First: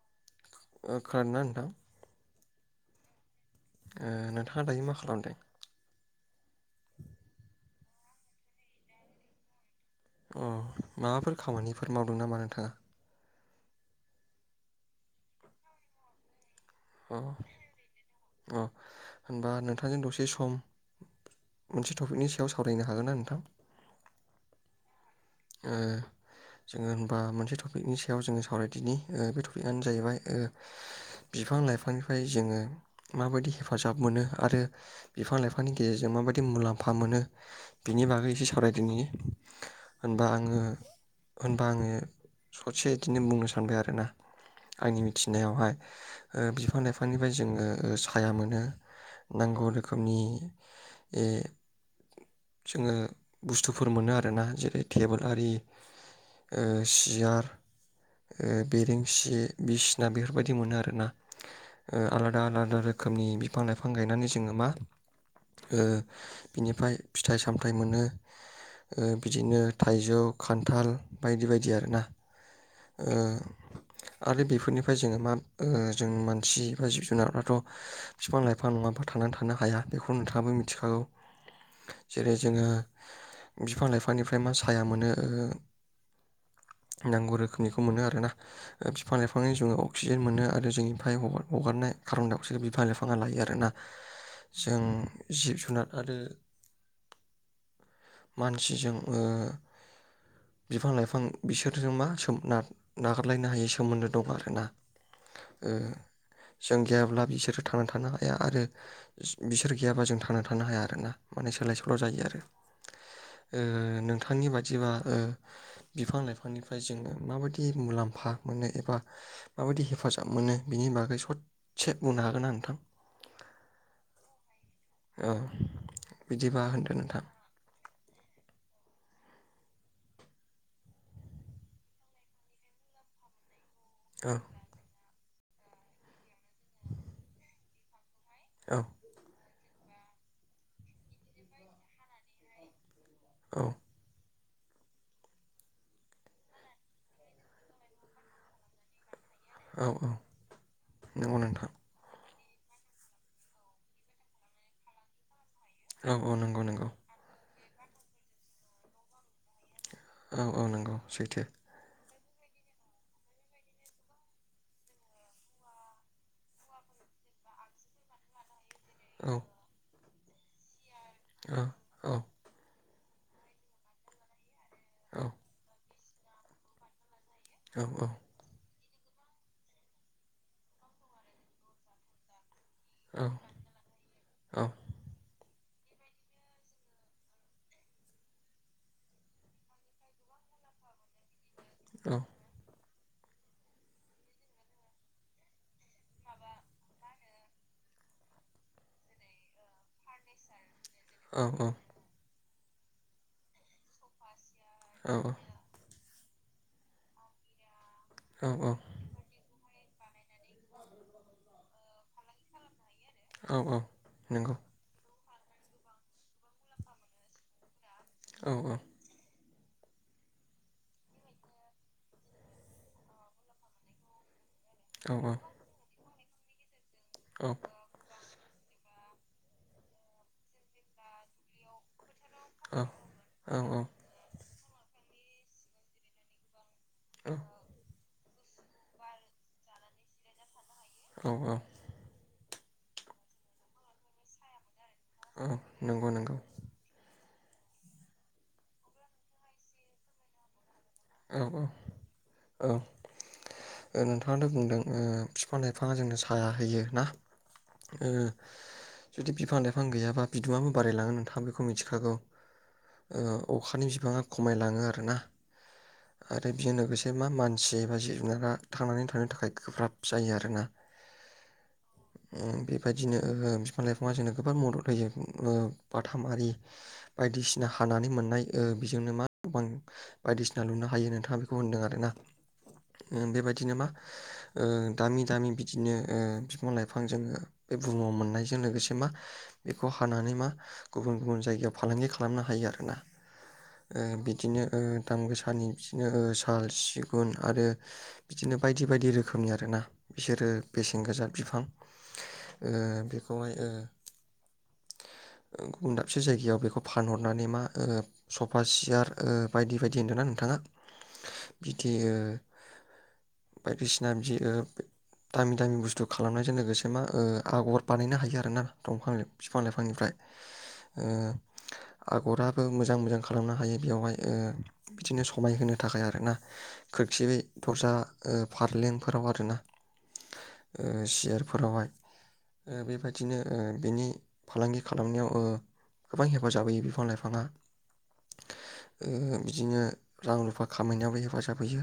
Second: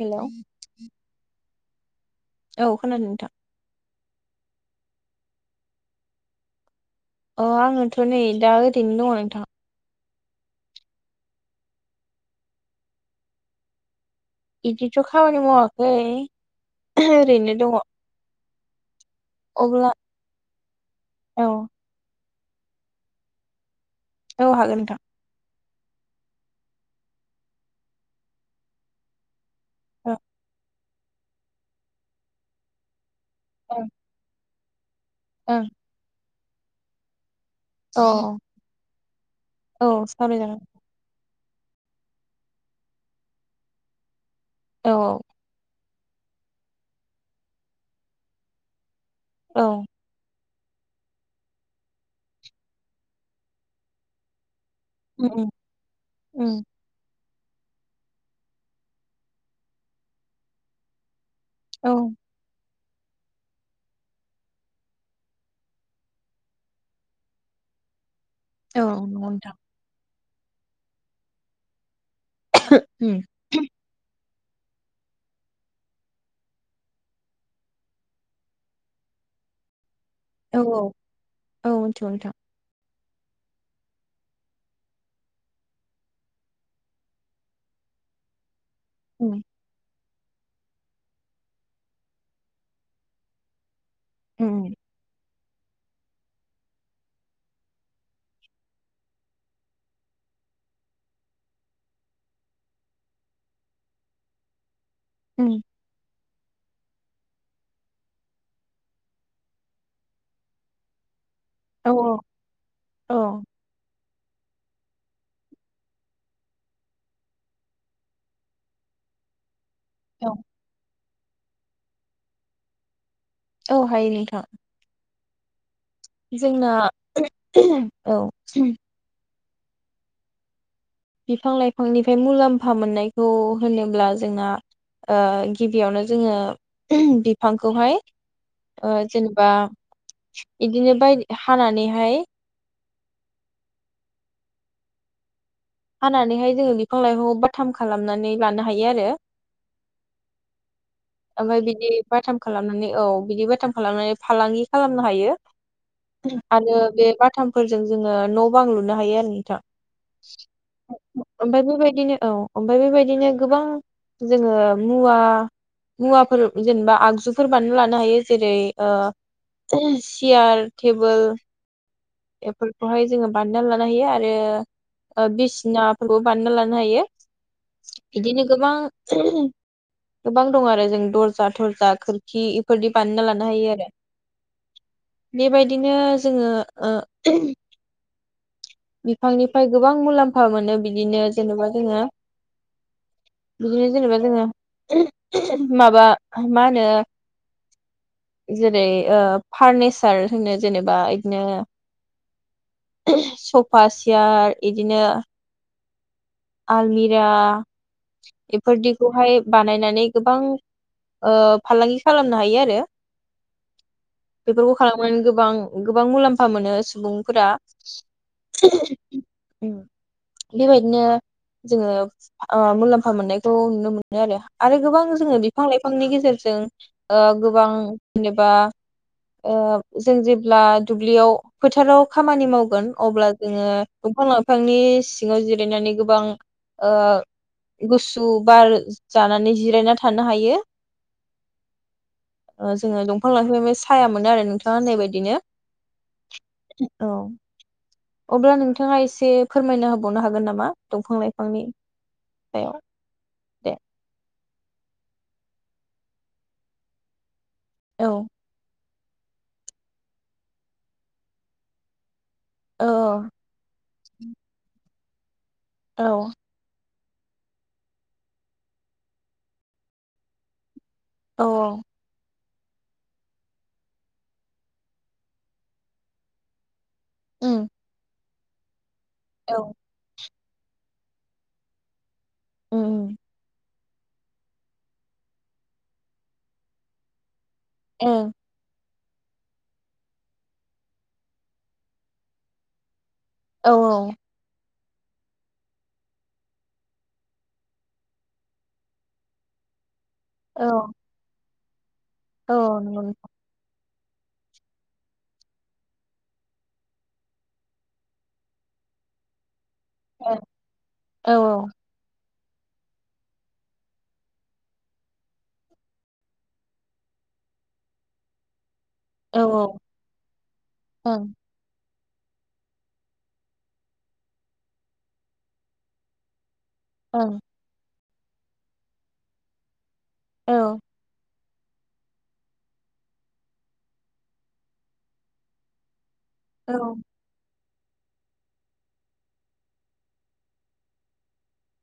Hello ओ खोनादोंना नोंथां? औ खोनादों नोंथां। नोंथाङा दायो मा खालामदों? अ आङोथ' नै दा ओरैनो दङ नोंथां। अ माबाफोर खामानिफोर मावदों नामा नोंथाङा? इदिथ' खामानि मावाखै। ओरैनो दङ। औ होनबा अब्ला नोंथांजों दसे सम औ मोनसे टपिकनि सा याव सावरायनो हागोन ना नोंथां? औ हागोन नोंथां। ओ जोङो होनबा मोनसे टपिकनि सायाव जोङो सावरायदिनि ओ बे टपि बेआनो औ जाहैबाय ओ बिफां लाइफांनिफ्राय जोङो माबायदि ओं हेफाजाब मोनो आरो बिफां ओं लाइफनि गेजेरजों माबाद दि मुलाम्फा मोनो औ बिनि बागै एसे सावरायदिनि औ बा सावरायजागोन आंङो होनबा आंङो ससे इदिनो बुंनो सानबाय आरोना। औ आंनि मिथिनायावहाय। ओ बिफां लाइफांनिफ्राय जोङो साया मोनो। औ नांगौ रोखोमनि बे जोंङो बुस्थुफोर मोनो आरोना जेरै टेबोल उम उम आरि ओ उम सियार ओ बेरेंसि बिसिना बेफोरबायदि मोनो आरोना। औ ओ आलादा आलादा रो खोमनि बिफां लाइफां गायनानै जोङो मा ओ बिनिफ्राय फिथाइ सामथायाइ मोनो। औ ओ नोंगौ नोंथां। बिदिनो थाइजौ खान्थाल बायदि बायदि आरो ना अम आरो बेफोरनिफ्राय जोङो मा जों मानसि बा जिब जुनारफ्राथ' बिफां लाइफां नङाबा थांनानै थानो हाया बेखौ नोंथाङाबो औ औ मिथिखागौ औ मिथिगौ नोंथां जेरै जोङो बिफां लाइफांनिफ्राय मा साया मोनो नांगौ रोखोमनिखौ मोनो आरोना बिफां उम लाइफांनि जुग आव अक्सिजेन मोनो आरो जोंनिफ्रायगार हगारनाय खाब्रनडाइ आखौ बिसोरो बिफां लाइफाङा लायो आरो ना उम जों जिब-जुनार आरो मानसिजों ओ बिफांलाइफां बिसोरजों मा नागारलायनो हायै सोमोन्दो दं आरोना उम ओ जों गैयाब्ला बिसोरो थांना थानो हाया आरो बिसोर गैयाबा जों थांना थानो हाया आरोना माने सोलाय औ सोल जायो आरो औ नों थांनि बायदिबा बिफां लाइफांनिफ्राय जोङो माबायदि मुलाम्फा मोनो एबा माबायदि हेफाजाब औ मोनो बिनि बागै ससे बुंनो हागोना नोंथां? औ हायो नोंथां। ओ जोंना औ बिफां-लाइफांनिफ्राय मुलाम्फा मोननायखौ होनोब्ला औ जोंना ओ गिबियावनो जोङो बिफांखौहाय औ अ जेनेबा बिदिनो बाय हानानैहाय औ हानानैहाय जोंङो बिफां लाइफां बाथाम खालामनानै लानो हायो आरो औ औ नंगौ ओमफाय नोंथां बिदि बाथाम खालामनानै औ बिदि बेथाम खालामनानै फालांगि खालामनो हायो। औ औ नंगौ आरो नंगौ बे माथाम फोरजों जोङो न' बां लुनो हायो आरो नोंथां औ औ नंगौ सैथो ओमफ्राय बेबायदिनो औ ओमफ्राय बेबायदिनो गोबां जोङो मुवा मुवाफोर जेनेबा आगजुफोर बानायना लानो हायो जेरै अ औ सियार थेबोल, औ औ एफोर खौहाय जोङो बानायना लानाय हायो आरो औ ओ बिसना फोरखौ बानायना लानो हायो। औ इदिनो गोबां गोबां दं आरो जों दर्जा थरजा खोरखि फोरदि औ बानायना लानो हायो आरो बेबाय दिनो जोङो [inaudible] बिफांनिफाय गोबां मुलाम्फा मोनो बिदिनो जेन'बा जोङो बिदिनो जेनेबा जोङो माबा मा होनो जेरै ओ फार्निसार होनो जेनेबा इदिनो औ सख फा सियार इदिनो औ आलमिरा औ औ एफोरदिखौहाय बानायनानै गोबां ओ फालांगि खालामनो हायो आरो। औ औ नंगौ बेफोरखौ खालामनानै गो बां गोबां मुलाम्फा मोनो सुबुंफोरा। औ औ। ओम बेबायदिनो जोङो ओ मुलाम्फा मोननायखौ नुनो मोनो आरो। आरो गोबां औ जोङो बिफां लाइफांनि गे जेरजों ओ औ गोबां [unintelligible] नेबा ओ जों जेब्ला दुब्लियाव, फोथाराव खामानि मावगोन अब्ला औ जोङो दफां ला फांनि सिङाव जिरायनानै गो बां ओ गुस सु बार जानानै जिरायना थानो हायो। औ औ ओ जोङो दंफां लांफांनिफाय साया मोनो आरो नोंथां ङा होननाय बायदिनो नंगौ नंगौ औ अब्ला नोंथाङा एसे फोरमायना होबावनो हागोन नामा? दंफां औ लाइफांनि औ ओ सायाव दे नोंथाङाथ' बुंदों ओ फिफां लाइफाङा जोंनो साया होयो ना औ ओ जुदि बिफां लाइफां गैयाबा बिदुङाबो बारायलाङो नोंथां बेखौ मिथिखागौ औ ओ अखानि बिबाङा खमायलाङो आरोना औ आरो बेजों लोगोसे मा मानसि एबा जिब जुनारा थांनानै थानो थाखाय गोब्राब जायो आरोना। औ औ ओं बेबायदिनो बिफां लाइफाङा जोंनो गोबां मदद होयो ओ बाथाम आरि बायदिसिना उम हानानै मोननाय ओ बेजोंनो मा औ गोबां बायदिसिना लुनो हायो नोंथाङा बेखौ होनदों आरो ना उम बेबायदिनो मा ओ दामि दामि बिदिनो ओ फिफां लाइफां जोङो बे बुहुमाव उम मोननायजों लोगोसे मा बेखौ हानानै मा गुबुन गुबुन जायगायाव फालांगि खालामनो हायो आरोना ओ ओं बिदिनो ओ दाम गोसानि बिदिनो ओ साल सिगुन आरो बिदिनो बायदि बायदि रोखोमनि आरो ना बिसोरो औ बेसेन गोसा फिफां औ ओ औ नंगौ बेखौहाय ओ गुबुन दाबसे जायगायाव बेखौ फानहरनानै मा ओ सफा सियार ओ बायदि बायदि होनदोंना नोंथां नोंथाङा औ बिदि बायदिसिना बिदि ओ दामि दामि बुस्थु खालामनायजों लोगोसे मा ओ आगर बानायनो हायो आरोना दंफां लाय औ फिफां लाइफांनिफ्राय ओं आगराबो मोजां मोजां खालामनो हायो बेवहाय ओ बिदिनो समायहोनो थाखाय आरोना खोरखि ओं दरजा ओ फारलेंफोराव आरोना औ ओ‌‌ सेयार फोरावहाय ओ बेबायदिनो ओ बेनि फालांगि खालामनायाव ओ गोबां हेफाजाब औ होयो बिफां लाइफाङा ओ बिद बिदिनो रां रुफा खामायनायावबो हेफाजाब होयो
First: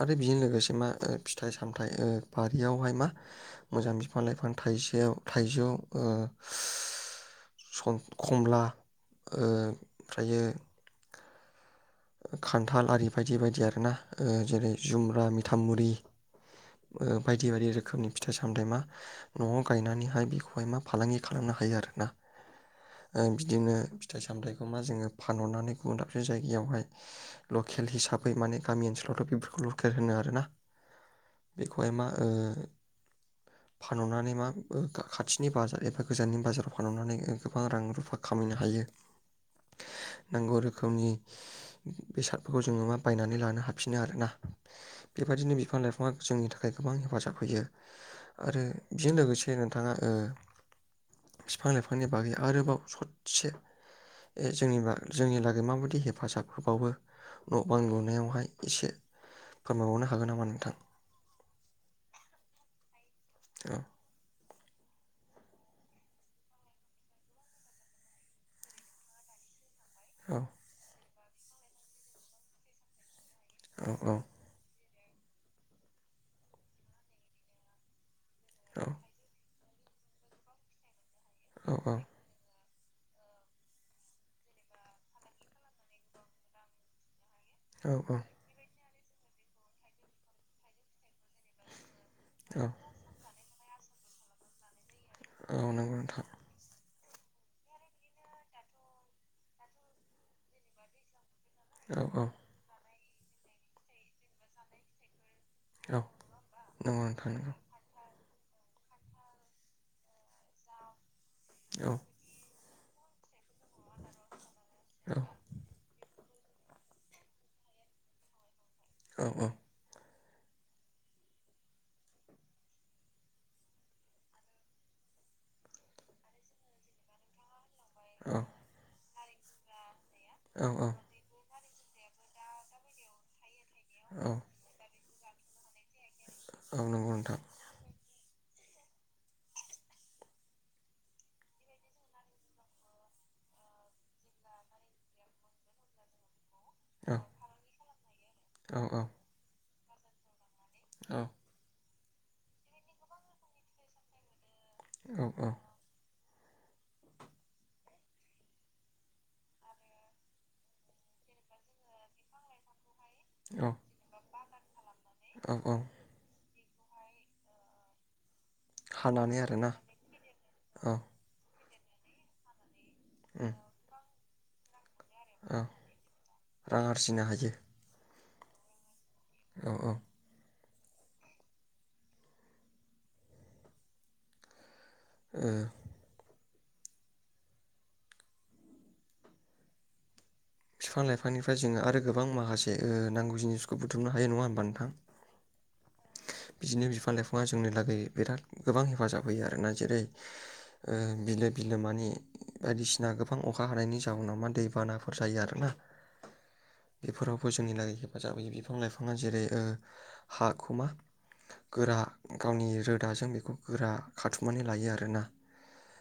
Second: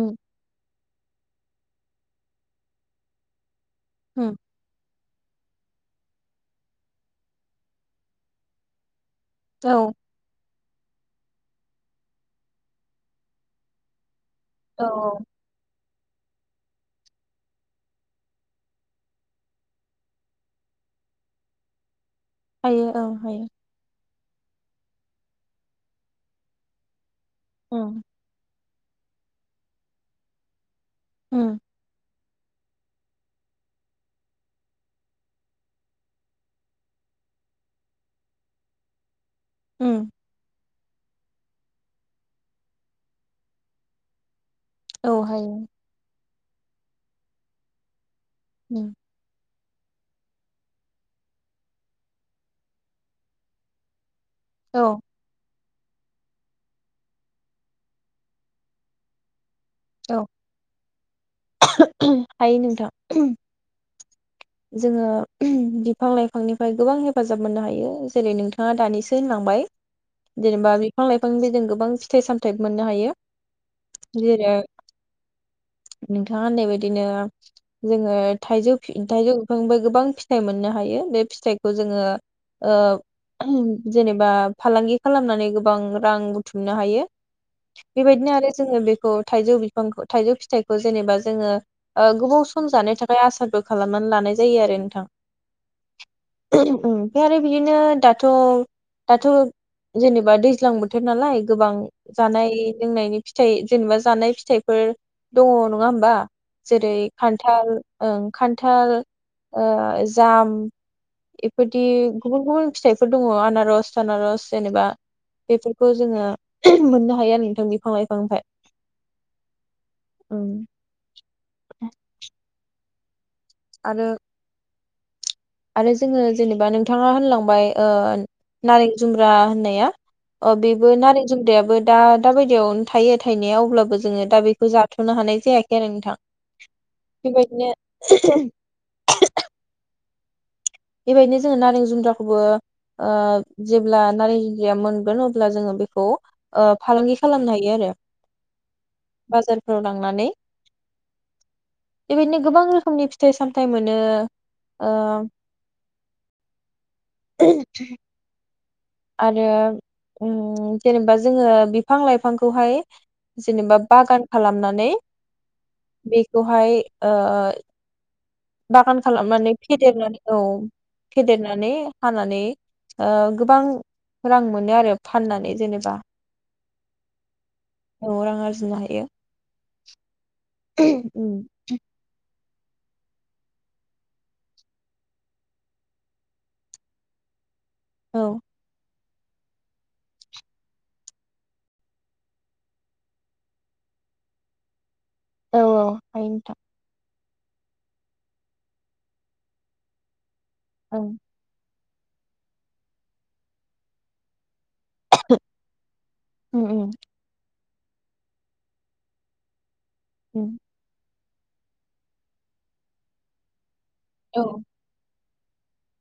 आरो बेजों लोगोसे मा ओ फिथाइ सामथायाइ ओ बारियावहाय मा मोजां बिफां उम लाइफां थाइसेयाव थाइजौ ओ सम खमला औ औ ओमफ्रायो खान्थाल आरि बायदि बायदि आरो ना। ओ जेरै औ जुमब्रा मिथामुरि ओ बायदि बायदि रोखोमनि फिथाइ सामथायाइ मा न'आव गायनानैहाय बेखौहाय मा फालांगि खालामनो हायो आरो ना। हायो औ ओं हायो बिदिनो फिथाइ सामथायखौ मा जोंङो फानहरनानै गुबुन दाबसे जायगायावहाय लकेल उम हिसाबै माने गामि ओनसोलाव थव ऐशओ बेफोरखौ लकेल होनो आरो ना। उम बेखौहाय मा ओ फानहरनानै मा खाथिनि बाजार एबा गोजाननि बाजाराव फानहरनानै गोबां रां रुफा खामायनो हायो। उम नोंगौ रो गावनि बेसादफोरखौ जोंङो मा बायनानै लानो हाफिनो आरो ना। औ हायो बेबायदिनो बिफां लाइफांआ जोंनि थाखाय गोबां हेफाजाब होयो। आरो उम बिजों लोगोसे दे नोंथांङा ओ फिफां लाइफांनि बागै आरोबाव सतसे जों जोंनिबा औ जोंनि ला दे माबादि हेफाजाब बावबो न' बां लुनायावहाय एसे फोरमायबावनो औ हागोन नामा नोंथां? हायो नोंथां। औ जोङो बिफां लाइफांनिफ्राय गोबां हेफाजाब मोननो हायो जेरै नोंथाङा दानिसो होनलांबाय। औ जेनेबा बि बिफां लाइफांनिफ्राय जों गोबां फिथाइ सामथायाइबो मोननो हायो। औ औ जेरै नोंथांङा होननाय बायदिनो जोंङो थाइजौ औ फि थाइजौ बिफांनिफ्राय गोबां फिथाइ मोननो हायो बे औ फिथाइखौ जोङो ओ [unintelligible] जेनेबा फालांगि खालामनानै गोबां रां बुथुमनो हायो। औ औ बेबायदिनो आरो जोङो बे खो थाइजौ बिफांखौ थाइजौ फिथाइ खौ जेनेबा जोङो ओ गोबाव औ सम जानो थाखाय आसारबो खालामनानै लानाय जायो आरो नोंथां औ नंगौ नोंथां फ्राय आरो बिदिनो दाथ' दाथ' जेनेबा दैज्लां बोथोर नालाय गोबां औ औ जानाय लोंनायनि फिथाइ जेनेबा जानाय फिथाइफोर दङ' नङा औ नंगौ होमबा जेरै नोंथां नंगौ खान्थाल ओं खान्थाल ओ जाम एफोरदि औ गुबुन गुबुन फिथाइफोर दङ' आनारस थानारस जेनेबा औ बेफोरखौ जोङो [unintelligible] मोननो हायो आरो नोंथां बिफां लाइफांनिफाय औ औ उम आरो आरो जोङो जेनेबा नोंथाङा होनलांबाय ओ औ नारें जुमब्रा होननाया अ औ बेबो नारें जुमब्रायाबो दा दाबायदियावनो थायो थायना याव अब्लाबो जोङो औ दा बेखौ जाथ थ'नो हानाय जायाखै आरो नोंथां औ नंगौ नोंथां [unintelligible] बेबायदिनो जोङो नारें जुमब्राखौबो ओ जेब्ला नारें जुमब्राया मोनगोन अब्ला जोङो बेखौ औ ओश्रफालांगि खालामनो हायो आरो। औ बाजार र' लांनानै औ बेबायदिनो गोबां रोखोमनि फिथाइ सामथाइ मोनो ओ औ औ। [unintelligible] आरो जेनेबा जोङो बिफां लाइफांखौहाय औ जेनेबा बागान खालामनानै औ औ हाय ओ बागान हानानै खालामनानै आरोना फेदेरनानै औ औ फेदेरनानै हानानै उम गोबां रां मोनो आरो। फाननानै औ जेनेबा रां आरजिनो हायो। औ रां आरजिनो हायो। औ औ। उम। उम। औ। बिफां लाइफांनिफ्राय जोङो आरो गोबां माखासे नांगौ जिनिसखौ बुथुमनो हायो नङा होमबा नोंथां? औ औ। हायो नोंथां बिदिनो बिफां-लाइफां जोंनि लागै बिराद गोबां हेफाजाब होयो आरोना जेरै ओं उम बिनो बि बिमानि बायदिसिना गोबां अखा हानायनि जाहोनाव मा दै बाना जायो आरोना उम उम बेफोरावबो ज' जोंनिलागै हेफाजाब होयो बिफां लाइफाङा जेरै उम हा ख'मा गोरा गावनि रोदाजों बेखौ गोरा औ खाथुमनानै लायो आरोना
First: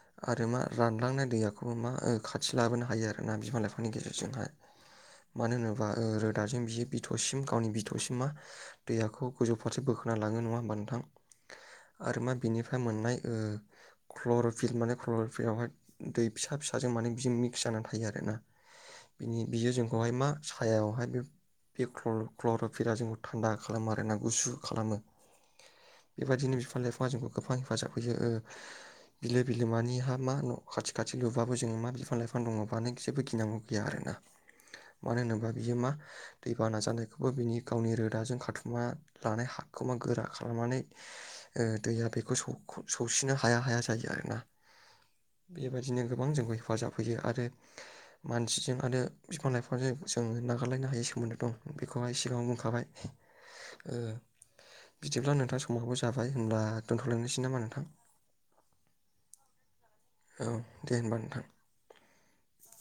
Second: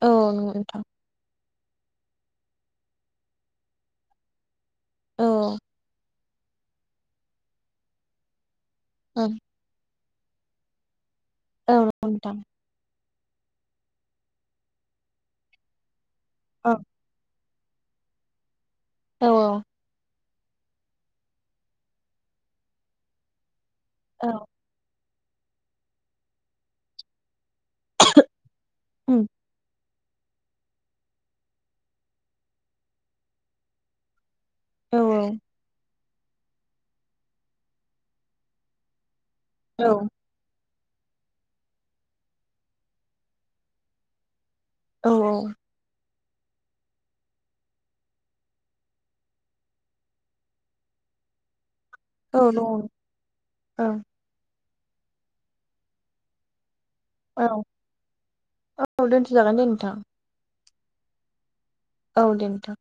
औ आरो नंगौ मा नोंथां रानलांनाय दैया बेखौ मा खाथि लाबोनो हायो आरोना बिमा लाइफांनि गेजेरजोंहाय। औ मानो ओं होनोबा रो दाजों बियो बिथौसिम गावनि बिथौसिम मा? दैहाखौ औ गोजौ फारसे बोखां बना लाङो नङा होमबा नोंथां। नंगौ आरो मा नोंथां बिनिफ्राय मोननाय ओ क्लरिफिल माने क्लरिफिलआवहाय दै फिसा औ फिसाजों माने बिहुं नि फिसा जानानै थायो आरो ना। औ बिनि बियो जोंखौहाय मा। सायावहाय बे बे क्लर'फिलाआ जोंखौ थान्दा खालामो आरो ना औ गुसु खालामो। बेबायदिनो बिफां लाइफाङा जोंखौ गोबां हेफाजाब होयो ओ। उम बिलो बिलोमानि हा मा न' खाथि खाथि लुबाबो जोंङो मा बिफां लाइफां दंङब नों जेबो गिनांगौ गैया आरो ना। औ मानो होनोबा बियो मा। दैबान नाजानायखौबो बिनि गावनि रोदाजों खाथुमना लानाय। औ एखौबा गोरा खालामनानै। ओ दैया बेखौ सौ सौसिनो हाया हाया जायो आरोना। औ बेबायदिनो गो गोबां जोंखौ हेफाजाब होयो आरो मानसिजों आरो बिफां लाइफांजों जों नागारलायनो हायै सोमोन्दो दं। बेखौहाय औ सिगाङाव बुंखाबाय औ ओ बिदिब्ला नोंथांङा समावबो जाबाय होनब्ला औ औ दोनथ'जागोन दे नोंथां। औ दे होनबा नोंथां। औ दे नोंथां।